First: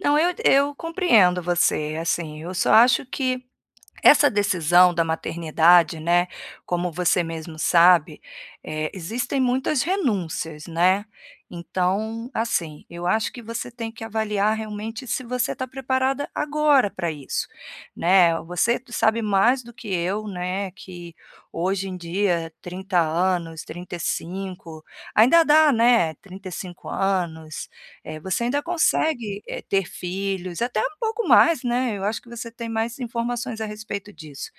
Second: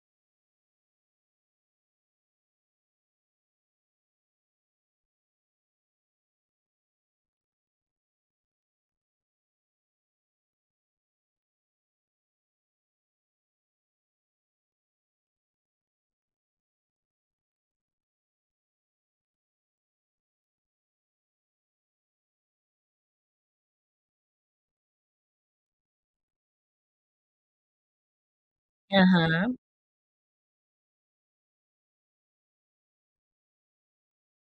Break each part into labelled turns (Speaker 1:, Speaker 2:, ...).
Speaker 1: Não, eu eu compreendo você, assim, eu só acho que essa decisão da maternidade, né, como você mesmo sabe, eh, existem muitas renúncias, né. Então, assim, eu acho que você tem que avaliar realmente se você tá preparada agora pra isso, né, o você sabe mais do que eu, né, que hoje em dia 30 anos, 35, ainda dá, né, 35 anos, eh, você ainda consegue,
Speaker 2: Aham.
Speaker 1: eh, ter filhos, até um pouco mais, né. Eu acho que você tem mais informações a respeito disso,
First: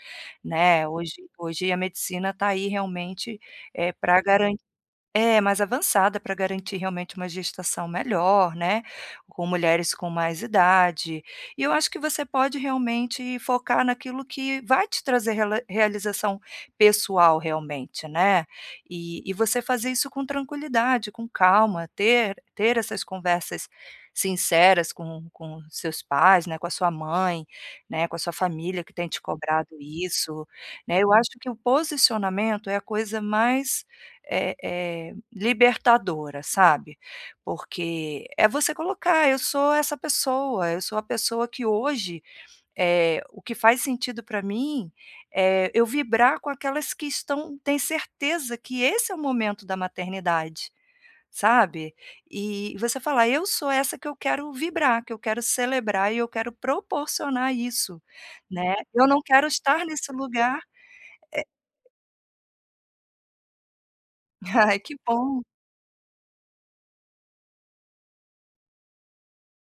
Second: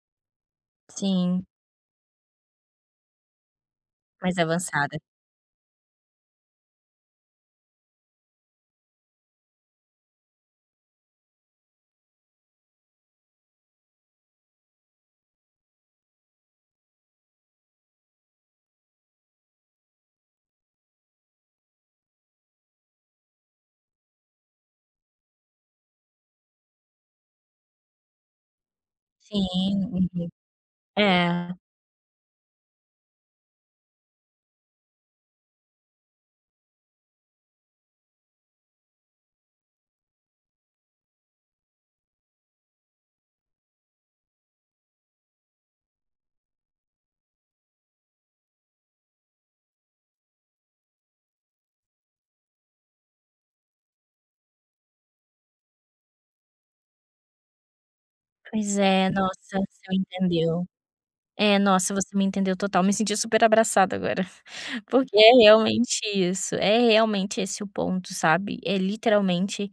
Speaker 1: né. Hoje
Speaker 2: Sim.
Speaker 1: hoje a medicina tá aí realmente, eh, pra
Speaker 2: Mais
Speaker 1: garan
Speaker 2: avançada.
Speaker 1: é, mais avançada, pra garantir realmente uma gestação melhor, né, com mulheres com mais idade, e eu acho que você pode realmente focar naquilo que vai te trazer rela realização pessoal realmente, né. E e você fazer isso com tranquilidade, com calma, ter ter essas conversas sinceras com com seus pais, né, com a sua mãe, né, com a sua família que tem te cobrado
Speaker 2: Sim, uhum.
Speaker 1: isso, né. Eu acho que
Speaker 2: É.
Speaker 1: o posicionamento é a coisa mais, eh eh, libertadora, sabe, porque é você colocar: "Eu sou essa pessoa, eu sou a pessoa que hoje, eh, o que faz sentido pra mim é eu vibrar com aquelas que estão tem certeza que esse é o momento da maternidade", sabe. E você falar: "Eu sou essa que eu quero vibrar, que eu quero celebrar e eu quero proporcionar isso, né,
Speaker 2: Pois
Speaker 1: eu
Speaker 2: é,
Speaker 1: não
Speaker 2: nossa,
Speaker 1: quero estar
Speaker 2: você me
Speaker 1: nesse lugar,
Speaker 2: entendeu.
Speaker 1: eh"
Speaker 2: É, nossa, você me entendeu total, me senti super abraçada agora,
Speaker 1: Ai, que
Speaker 2: porque é
Speaker 1: bom.
Speaker 2: realmente isso, é realmente esse o ponto, sabe, é literalmente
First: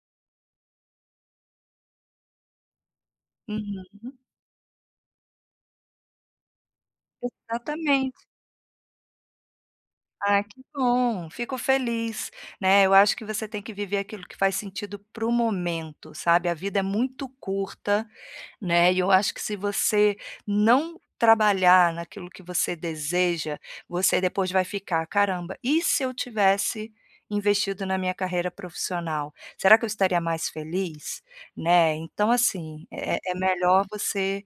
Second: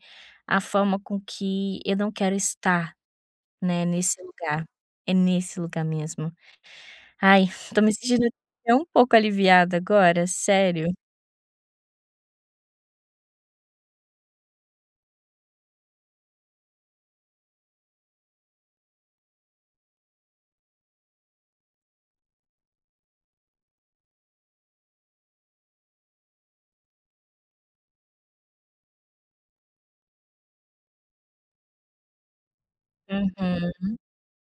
Speaker 2: a forma com que eu não quero estar, né,
Speaker 1: Uhum.
Speaker 2: nesse lugar, é nesse lugar mesmo. Ai, tô me
Speaker 1: Exatamente.
Speaker 2: sentindo até um pouco aliviada agora,
Speaker 1: Ah, que
Speaker 2: sério.
Speaker 1: bom, fico feliz, né, eu acho que você tem que viver aquilo que faz sentido para o momento, sabe, a vida é muito curta, né, e eu acho que se você não trabalhar naquilo que você deseja, você depois vai ficar: "Caramba, e se eu tivesse investido na minha carreira profissional, será que eu estaria mais feliz?", né, então, assim, é é melhor
Speaker 2: Uhum.
Speaker 1: você,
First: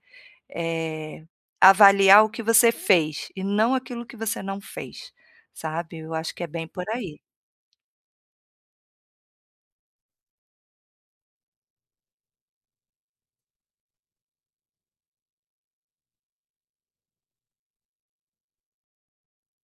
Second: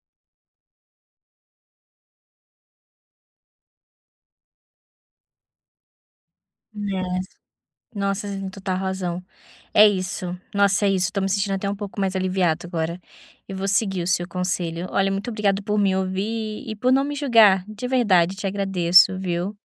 Speaker 1: eh, avaliar o que você fez, e não aquilo que você não fez, sabe, eu acho que é bem por aí.
Speaker 2: É, nossa, você tem total razão. É isso, nossa, é isso, tô me sentindo até um pouco mais aliviado agora, e vou seguir o seu conselho. Olha, muito obrigada por me ouvir e por não me julgar, de verdade, te agradeço, viu.